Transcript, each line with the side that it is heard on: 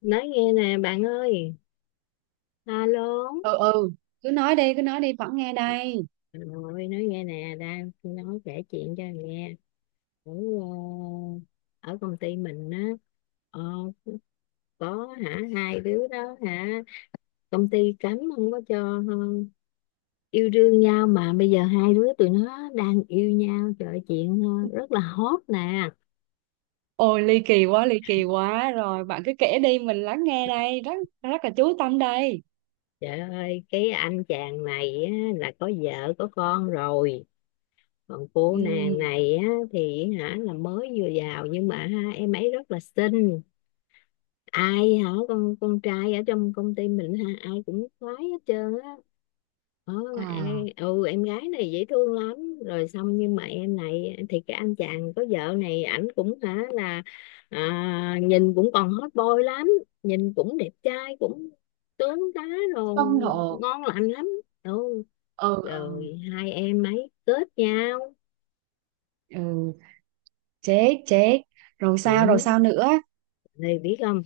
left: Nói nghe nè bạn ơi. Alo.
right: Ừ, ừ, cứ nói đi, cứ nói đi, vẫn nghe đây.
left: Rồi nói nghe nè, đang nói kể chuyện cho nghe. Ở ờ, ở công ty mình á. ờ, có hả, hai đứa đó hả, công ty cấm không có cho yêu đương nhau, mà bây giờ hai đứa tụi nó đang yêu nhau. Trời ơi, chuyện rất là hot nè.
right: Ôi, ly kỳ quá, ly kỳ quá, rồi bạn cứ kể đi, mình lắng nghe đây, rất rất là chú tâm đây.
left: Trời ơi, cái anh chàng này á, là có vợ có con rồi. Còn cô nàng
right: Ừ.
left: này á, thì hả, là mới vừa vào, nhưng mà ha, em ấy rất là xinh. Ai hả, con trai ở trong công ty mình ha ai cũng khoái hết trơn á. Ờ, em,
right: À,
left: em gái này dễ thương lắm. Rồi xong, nhưng mà em này thì cái anh chàng có vợ này, ảnh cũng hả là nhìn cũng còn hot boy lắm. Nhìn cũng đẹp trai, cũng tướng tá, rồi
right: phong độ.
left: ngon lành lắm. Ừ.
right: Ừ, ừ,
left: Rồi hai em ấy kết nhau.
right: ừ. Chết, chết. Rồi sao,
left: Ừ.
right: rồi sao nữa?
left: Thì biết không,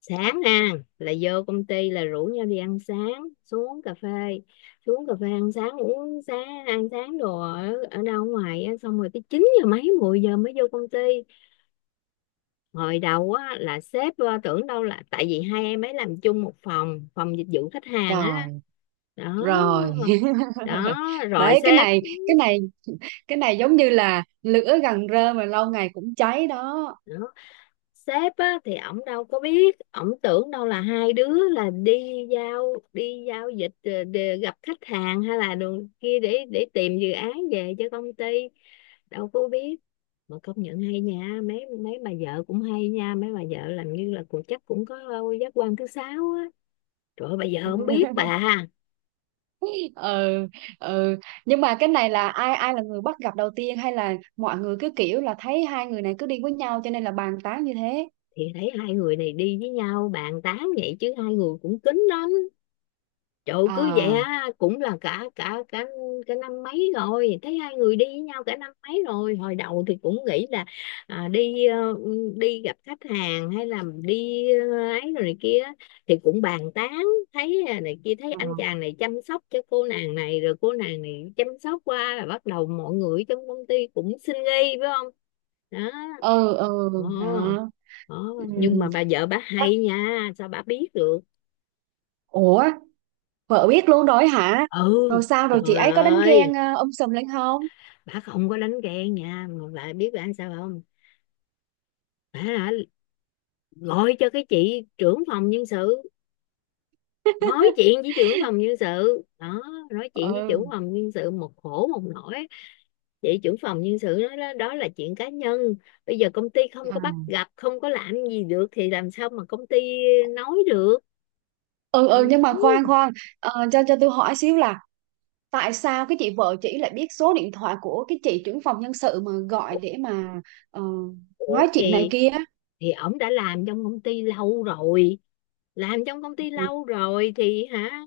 left: sáng nè là vô công ty là rủ nhau đi ăn sáng, xuống cà phê. Xuống cà phê ăn sáng, uống sáng ăn sáng đồ ở, ở đâu ngoài á, xong rồi tới 9 giờ mấy, 10 giờ mới vô công ty. Hồi đầu á là sếp tưởng đâu là tại vì hai em ấy làm chung một phòng, phòng dịch vụ khách hàng á.
right: Rồi,
left: Đó
right: rồi.
left: đó. Rồi
right: đấy cái
left: sếp.
right: này cái này cái này giống như là lửa gần rơm mà lâu ngày cũng cháy đó.
left: Đó. Sếp á, thì ổng đâu có biết, ổng tưởng đâu là hai đứa là đi giao, đi giao dịch để gặp khách hàng, hay là đường kia để tìm dự án về cho công ty. Đâu có biết. Mà công nhận hay nha, mấy mấy bà vợ cũng hay nha, mấy bà vợ làm như là cũng chắc cũng có giác quan thứ sáu á. Trời ơi, bà vợ không biết bà.
right: Ừ, ừ, nhưng mà cái này là ai ai là người bắt gặp đầu tiên, hay là mọi người cứ kiểu là thấy hai người này cứ đi với nhau cho nên là bàn tán như thế?
left: Thì thấy hai người này đi với nhau bàn tán vậy, chứ hai người cũng kín lắm. Trời ơi, cứ vậy
right: À.
left: á, cũng là cả cả cả cả năm mấy rồi thấy hai người đi với nhau cả năm mấy rồi. Hồi đầu thì cũng nghĩ là đi đi gặp khách hàng, hay là đi ấy rồi này kia, thì cũng bàn tán. Thấy này kia, thấy anh
right: Ừ,
left: chàng này chăm sóc cho cô nàng này, rồi cô nàng này chăm sóc qua, là bắt đầu mọi người trong công ty cũng xin nghi phải không. Đó.
right: ừ, ừ.
left: ờ,
right: Đó.
left: ờ.
right: Ừ.
left: Nhưng mà bà vợ bà hay
right: chắc-
left: nha, sao bà biết được.
right: Ủa, vợ biết luôn rồi hả?
left: Ừ.
right: Rồi sao, rồi chị
left: Trời
right: ấy có đánh
left: ơi,
right: ghen sùm lên không?
left: bà không có đánh ghen nha, mà bà biết bà sao không. Bà hả, gọi cho cái chị trưởng phòng nhân sự, nói chuyện với trưởng phòng nhân sự đó. Nói chuyện với
right: Ừ.
left: trưởng phòng nhân sự một khổ một nỗi, chị trưởng phòng nhân sự nói đó, đó là chuyện cá nhân. Bây giờ công ty không có
right: À.
left: bắt gặp, không có làm gì được, thì làm sao mà công ty nói được.
right: Ừ, ừ, nhưng mà khoan
left: Ừ.
right: khoan. Cho tôi hỏi xíu là tại sao cái chị vợ chị lại biết số điện thoại của cái chị trưởng phòng nhân sự mà gọi để mà ờ,
left: Ủa
right: nói chuyện này
left: thì
right: kia?
left: thì ổng đã làm trong công ty lâu rồi. Làm trong công ty lâu rồi thì hả,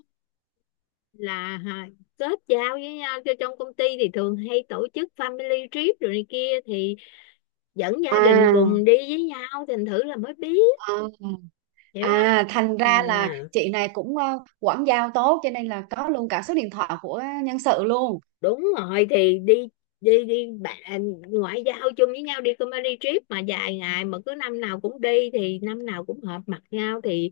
left: là hả, kết giao với nhau cho trong công ty thì thường hay tổ chức family trip rồi này kia, thì dẫn gia đình
right: À,
left: cùng đi với nhau, thành thử là mới biết.
right: à,
left: Hiểu không.
right: à, thành
left: Ừ.
right: ra là chị này cũng quảng giao tốt, cho nên là có luôn cả số điện thoại của nhân sự luôn.
left: Đúng rồi, thì đi, đi đi bạn, ngoại giao chung với nhau, đi company trip mà dài ngày, mà cứ năm nào cũng đi thì năm nào cũng hợp mặt nhau, thì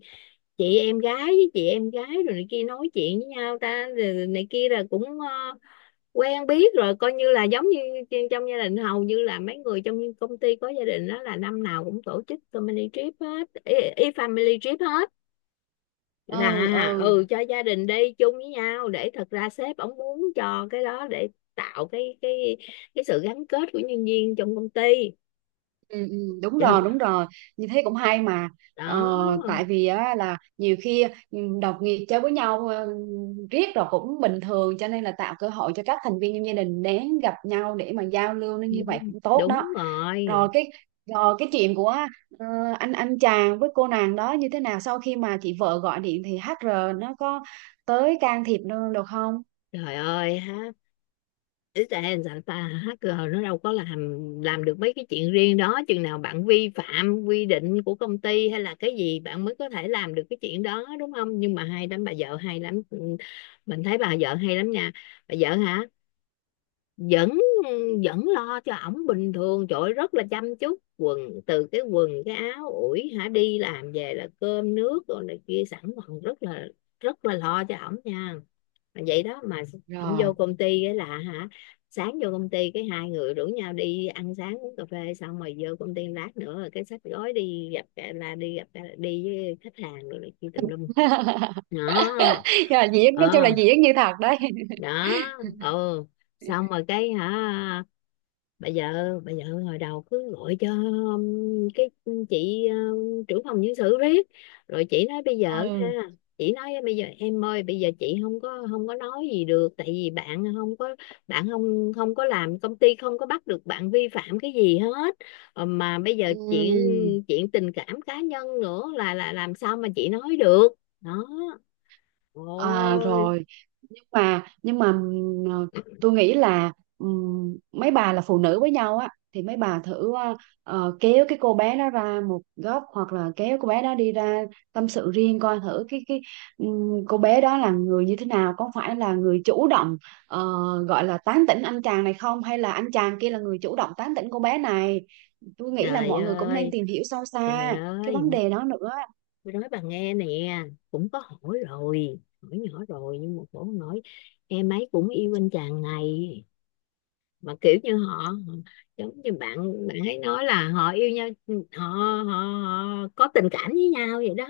left: chị em gái với chị em gái rồi này kia nói chuyện với nhau ta rồi này kia, là cũng quen biết rồi, coi như là giống như trong gia đình. Hầu như là mấy người trong công ty có gia đình đó là năm nào cũng tổ chức company trip hết, y family trip hết.
right: Ừ,
left: Là
right: ừ,
left: ừ, cho gia đình đi chung với nhau để, thật ra sếp ổng muốn cho cái đó để tạo cái cái sự gắn kết của nhân viên trong công ty.
right: ừ, ừ, đúng
left: Cho
right: rồi,
left: nên.
right: đúng rồi, như thế cũng hay mà. ờ,
left: Đó.
right: Tại vì á, là nhiều khi đồng nghiệp chơi với nhau riết rồi cũng bình thường, cho nên là tạo cơ hội cho các thành viên trong gia đình đến gặp nhau để mà giao lưu, nó như vậy
left: Đúng,
right: cũng tốt đó.
left: đúng rồi.
right: Rồi cái, chuyện của ờ, anh chàng với cô nàng đó như thế nào, sau khi mà chị vợ gọi điện thì HR nó có tới can thiệp nữa được không?
left: Trời ơi ha, Israel sao ta, hacker nó đâu có làm được mấy cái chuyện riêng đó. Chừng nào bạn vi phạm quy định của công ty hay là cái gì, bạn mới có thể làm được cái chuyện đó đúng không. Nhưng mà hay lắm, bà vợ hay lắm. Ừ. Mình thấy bà vợ hay lắm nha. Bà vợ hả, vẫn vẫn lo cho ổng bình thường. Trời ơi, rất là chăm chút quần, từ cái quần cái áo ủi hả, đi làm về là cơm nước rồi này kia sẵn, còn rất là, rất là lo cho ổng nha. Mà vậy đó mà ổng
right: Rồi.
left: vô công ty cái là hả, sáng vô công ty cái hai người rủ nhau đi ăn sáng uống cà phê, xong rồi vô công ty lát nữa, rồi cái xách gói đi gặp, là đi gặp, đi với khách hàng rồi này kia tùm lum. Đó.
right: Rồi, diễn, nói chung là
left: Ờ.
right: diễn như thật đấy.
left: Đó. Ừ. Xong rồi cái hả, bà vợ, bà vợ hồi đầu cứ gọi cho cái chị, trưởng phòng nhân sự riết. Rồi chị nói bây giờ ha,
right: Ừ.
left: chị nói bây giờ em ơi, bây giờ chị không có, không có nói gì được, tại vì bạn không có, bạn không không có làm, công ty không có bắt được bạn vi phạm cái gì hết. Ờ, mà bây giờ chuyện,
right: Ừ.
left: chuyện tình cảm cá nhân nữa là làm sao mà chị nói được. Đó.
right: À
left: Ôi.
right: rồi, nhưng mà tôi nghĩ là mấy bà là phụ nữ với nhau á thì mấy bà thử kéo cái cô bé đó ra một góc, hoặc là kéo cô bé đó đi ra tâm sự riêng, coi thử cái cô bé đó là người như thế nào, có phải là người chủ động ờ, gọi là tán tỉnh anh chàng này không, hay là anh chàng kia là người chủ động tán tỉnh cô bé này. Tôi nghĩ là
left: Trời
right: mọi người cũng nên
left: ơi.
right: tìm hiểu sâu
left: Trời
right: xa cái
left: ơi.
right: vấn đề đó nữa.
left: Tôi nói bà nghe nè, cũng có hỏi rồi, hỏi nhỏ rồi, nhưng mà cổ nói em ấy cũng yêu anh chàng này. Mà kiểu như họ, giống như bạn bạn ấy nói là họ yêu nhau, họ, họ, họ có tình cảm với nhau vậy đó.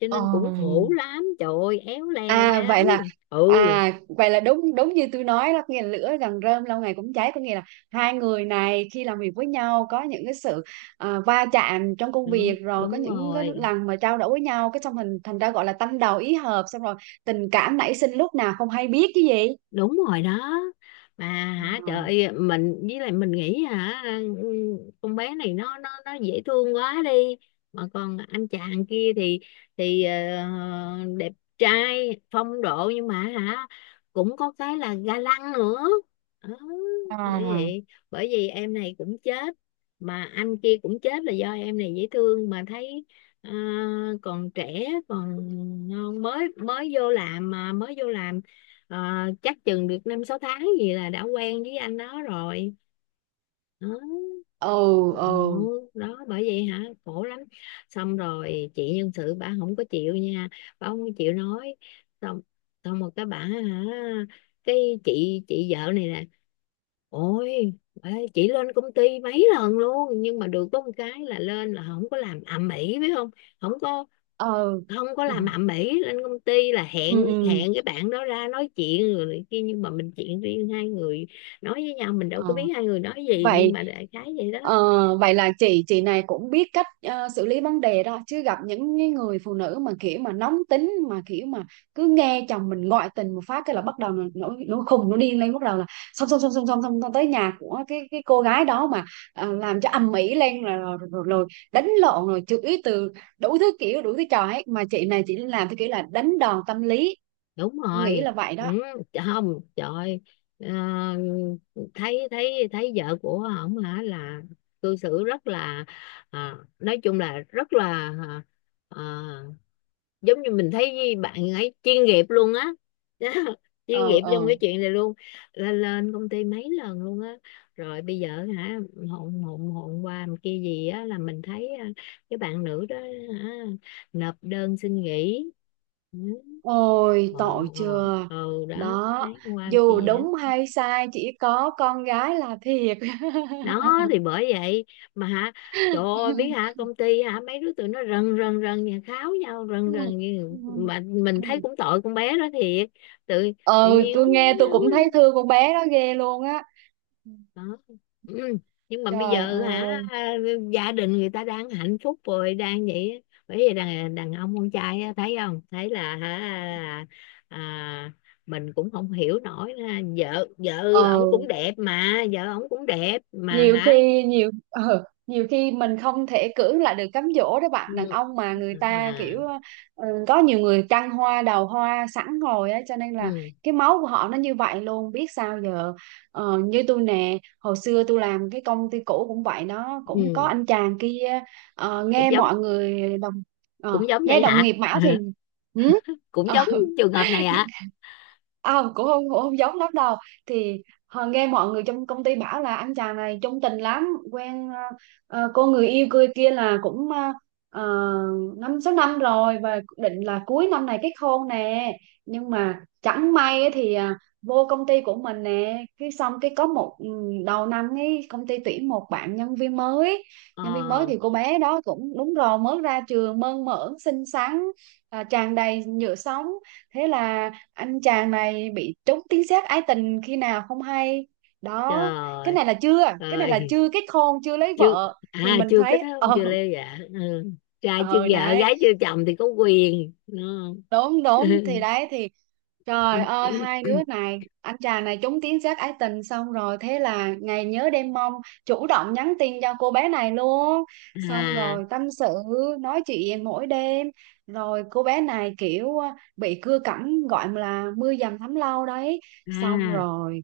left: Cho
right: Ờ,
left: nên cũng khổ lắm, trời ơi éo le la
right: À
left: lắm.
right: vậy là
left: Ừ.
right: à vậy là đúng, đúng như tôi nói đó, nghĩa là lửa gần rơm lâu ngày cũng cháy, có nghĩa là hai người này khi làm việc với nhau có những cái sự va chạm trong công việc,
left: Đúng,
right: rồi có
left: đúng
right: những cái
left: rồi.
right: lần mà trao đổi với nhau cái xong thành thành ra gọi là tâm đầu ý hợp, xong rồi tình cảm nảy sinh lúc nào không hay biết chứ gì.
left: Đúng rồi đó. Mà hả, trời ơi, mình với lại mình nghĩ hả, ừ, con bé này nó dễ thương quá đi. Mà còn anh chàng kia thì đẹp trai phong độ, nhưng mà hả cũng có cái là ga lăng nữa. Đó. Bởi
right: À.
left: vậy, bởi vì em này cũng chết, mà anh kia cũng chết là do em này dễ thương, mà thấy ờ, còn trẻ còn ngon, mới mới vô làm mà mới vô làm. Ờ, chắc chừng được năm sáu tháng gì là đã quen với anh đó rồi. Đó.
right: Ừ, ừ,
left: Ồ, đó bởi vậy hả, khổ lắm. Xong rồi chị nhân sự bà không có chịu nha, bà không có chịu nói. Xong Xong một cái bà hả, cái chị vợ này nè, ôi bà ơi, chị lên công ty mấy lần luôn, nhưng mà được có một cái là lên là không có làm ầm ĩ biết không. Không có,
right: ừ.
left: không có làm ầm ĩ, lên công ty là hẹn
right: Ừ, ừ.
left: hẹn cái bạn đó ra nói chuyện rồi này kia, nhưng mà mình chuyện riêng hai người nói với nhau, mình đâu
right: Ờ.
left: có biết hai người nói gì, nhưng
right: vậy
left: mà đại khái vậy đó.
right: vậy là chị này cũng biết cách xử lý vấn đề đó, chứ gặp những cái người phụ nữ mà kiểu mà nóng tính, mà kiểu mà cứ nghe chồng mình ngoại tình một phát cái là bắt đầu nó khùng nó điên lên, bắt đầu là xong xong xong xong xong xong xong, tới nhà của cái cô gái đó mà làm cho ầm ĩ lên, rồi, rồi, rồi, rồi đánh lộn, rồi chửi từ đủ thứ kiểu, đủ thứ trò ấy, mà chị này chỉ làm theo kiểu là đánh đòn tâm lý,
left: Đúng
right: nghĩ
left: rồi.
right: là vậy
left: Ừ,
right: đó.
left: không trời. ờ, Thấy, thấy vợ của ổng hả, là cư xử rất là nói chung là rất là, à, ờ, giống như mình thấy bạn ấy chuyên nghiệp luôn á. Chuyên
right: Ờ,
left: nghiệp trong
right: ờ.
left: cái chuyện này luôn. Là lên công ty mấy lần luôn á. Rồi bây giờ hả, hôm hôm hôm qua một kia gì á, là mình thấy cái bạn nữ đó hả, nộp đơn xin nghỉ. Ừ.
right: Ôi
left: ờ,
right: tội chưa.
left: Đó
right: Đó.
left: thấy qua một
right: Dù
left: kia vậy á.
right: đúng hay sai, chỉ có con gái là thiệt.
left: Đó thì bởi vậy, mà hả, trời ơi biết hả, công ty hả mấy đứa tụi nó rần rần rần nhà kháo nhau rần rần, như mà mình thấy cũng tội con bé đó thiệt. Tự Tự
right: Ừ,
left: nhiên.
right: tôi nghe tôi cũng thấy thương con bé đó ghê luôn á.
left: Đó. Ừ. Nhưng mà bây
right: Trời
left: giờ hả,
right: ơi.
left: gia đình người ta đang hạnh phúc rồi đang vậy á. Bởi vì đàn đàn ông con trai á, thấy không, thấy là hả à, mình cũng không hiểu nổi ha. Vợ Vợ ổng
right: Ờ,
left: cũng đẹp, mà vợ ổng cũng đẹp mà
right: nhiều
left: hả.
right: khi nhiều khi mình không thể cưỡng lại được cám dỗ đó bạn, đàn
left: Ừ.
right: ông mà người ta kiểu
left: À.
right: có nhiều người trăng hoa đầu hoa sẵn rồi á, cho nên là
left: Ừ.
right: cái máu của họ nó như vậy luôn, biết sao giờ. Ờ, như tôi nè, hồi xưa tôi làm cái công ty cũ cũng vậy, nó cũng có
left: Ừ.
right: anh chàng kia. ờ,
left: Cũng
right: nghe
left: giống,
right: mọi người đồng
left: cũng giống
right: Nghe
left: vậy
right: đồng
left: hả.
right: nghiệp bảo thì ừ,
left: Cũng
right: Ờ,
left: giống trường hợp này hả.
right: cũng không giống lắm đâu. Thì họ nghe mọi người trong công ty bảo là anh chàng này chung tình lắm, quen cô người yêu cười kia là cũng 5-6 năm rồi, và định là cuối năm này kết hôn nè. Nhưng mà chẳng may ấy thì vô công ty của mình nè, cái xong cái có một đầu năm ấy công ty tuyển một bạn nhân viên mới. Nhân viên mới
left: Ờ.
right: thì cô bé đó cũng đúng rồi, mới ra trường, mơn mởn xinh xắn, tràn đầy nhựa sống. Thế là anh chàng này bị trúng tiếng sét ái tình khi nào không hay. Đó, cái
left: Trời
right: này là chưa, cái này là
left: ơi
right: chưa kết hôn, chưa lấy
left: chưa.
right: vợ thì
left: À
right: mình
left: chưa kết
right: thấy.
left: hôn
right: Ờ
left: chưa lê dạ. Ừ. Trai chưa
right: ờ
left: vợ
right: Đấy,
left: gái chưa chồng thì có quyền. Ừ.
right: đúng đúng thì đấy thì, trời ơi hai đứa này, anh chàng này trúng tiếng giác ái tình, xong rồi thế là ngày nhớ đêm mong, chủ động nhắn tin cho cô bé này luôn, xong rồi
left: À.
right: tâm sự, nói chuyện mỗi đêm, rồi cô bé này kiểu bị cưa cẩm gọi là mưa dầm thấm lâu đấy, xong
left: À.
right: rồi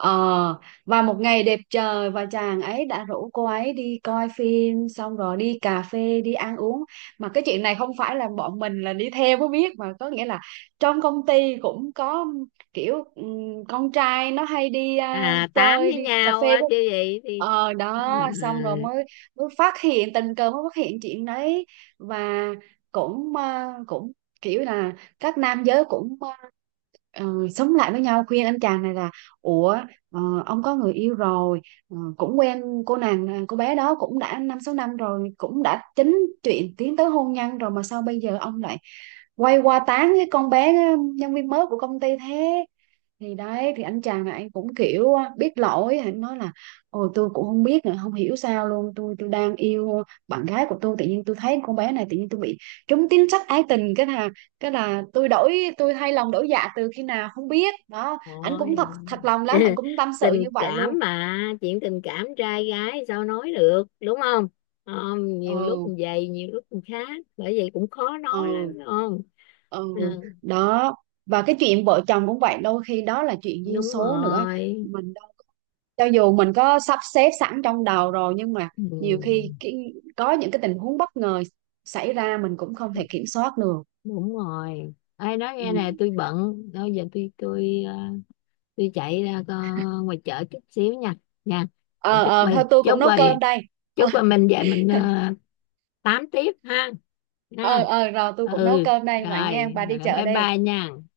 right: ờ và một ngày đẹp trời và chàng ấy đã rủ cô ấy đi coi phim, xong rồi đi cà phê, đi ăn uống. Mà cái chuyện này không phải là bọn mình là đi theo mới biết mà, có nghĩa là trong công ty cũng có kiểu con trai nó hay đi
left: À tám
right: chơi
left: với
right: đi cà
left: nhau
right: phê
left: á
right: với
left: chứ gì thì.
right: đó, xong rồi
left: Ừ.
right: mới mới phát hiện tình cờ, mới phát hiện chuyện đấy. Và cũng cũng kiểu là các nam giới cũng ờ, sống lại với nhau, khuyên anh chàng này là ủa, ờ, ông có người yêu rồi, cũng quen cô nàng, cô bé đó cũng đã 5-6 năm rồi, cũng đã chính chuyện tiến tới hôn nhân rồi, mà sao bây giờ ông lại quay qua tán cái con bé nhân viên mới của công ty thế? Thì đấy thì anh chàng này anh cũng kiểu á, biết lỗi, anh nói là ôi tôi cũng không biết nữa, không hiểu sao luôn, tôi đang yêu bạn gái của tôi, tự nhiên tôi thấy con bé này, tự nhiên tôi bị trúng tín sắc ái tình, cái là tôi thay lòng đổi dạ từ khi nào không biết đó, anh
left: Ôi.
right: cũng thật thật lòng lắm, anh cũng tâm sự như
left: Tình
right: vậy
left: cảm
right: luôn.
left: mà, chuyện tình cảm trai gái sao nói được đúng không. Không, nhiều lúc
right: Ừ,
left: mình vậy nhiều lúc mình khác, bởi vậy cũng khó nói
right: ừ,
left: lắm đúng không.
right: ừ.
left: Ừ,
right: Đó. Và cái chuyện vợ chồng cũng vậy, đôi khi đó là chuyện duyên
left: đúng
right: số nữa.
left: rồi.
right: mình cho dù mình có sắp xếp sẵn trong đầu rồi, nhưng mà nhiều
left: Ừ,
right: khi có những cái tình huống bất ngờ xảy ra mình cũng không thể kiểm soát được.
left: đúng rồi. Ai nói
right: Ừ.
left: nghe nè, tôi bận bây giờ, tôi tôi chạy ra ngoài chợ chút xíu nha. Nha.
right: Ờ,
left: Chúc
right: ờ,
left: mình,
right: thôi tôi cũng
left: chúc
right: nấu
left: rồi,
right: cơm đây. Ờ,
left: chúc rồi mình về mình tám tiếp ha. Nha.
right: ờ, ờ, rồi tôi
left: Ừ.
right: cũng nấu cơm đây vậy nghe.
left: Rồi,
right: Bà đi
left: rồi
right: chợ
left: bye
right: đi.
left: bye nha.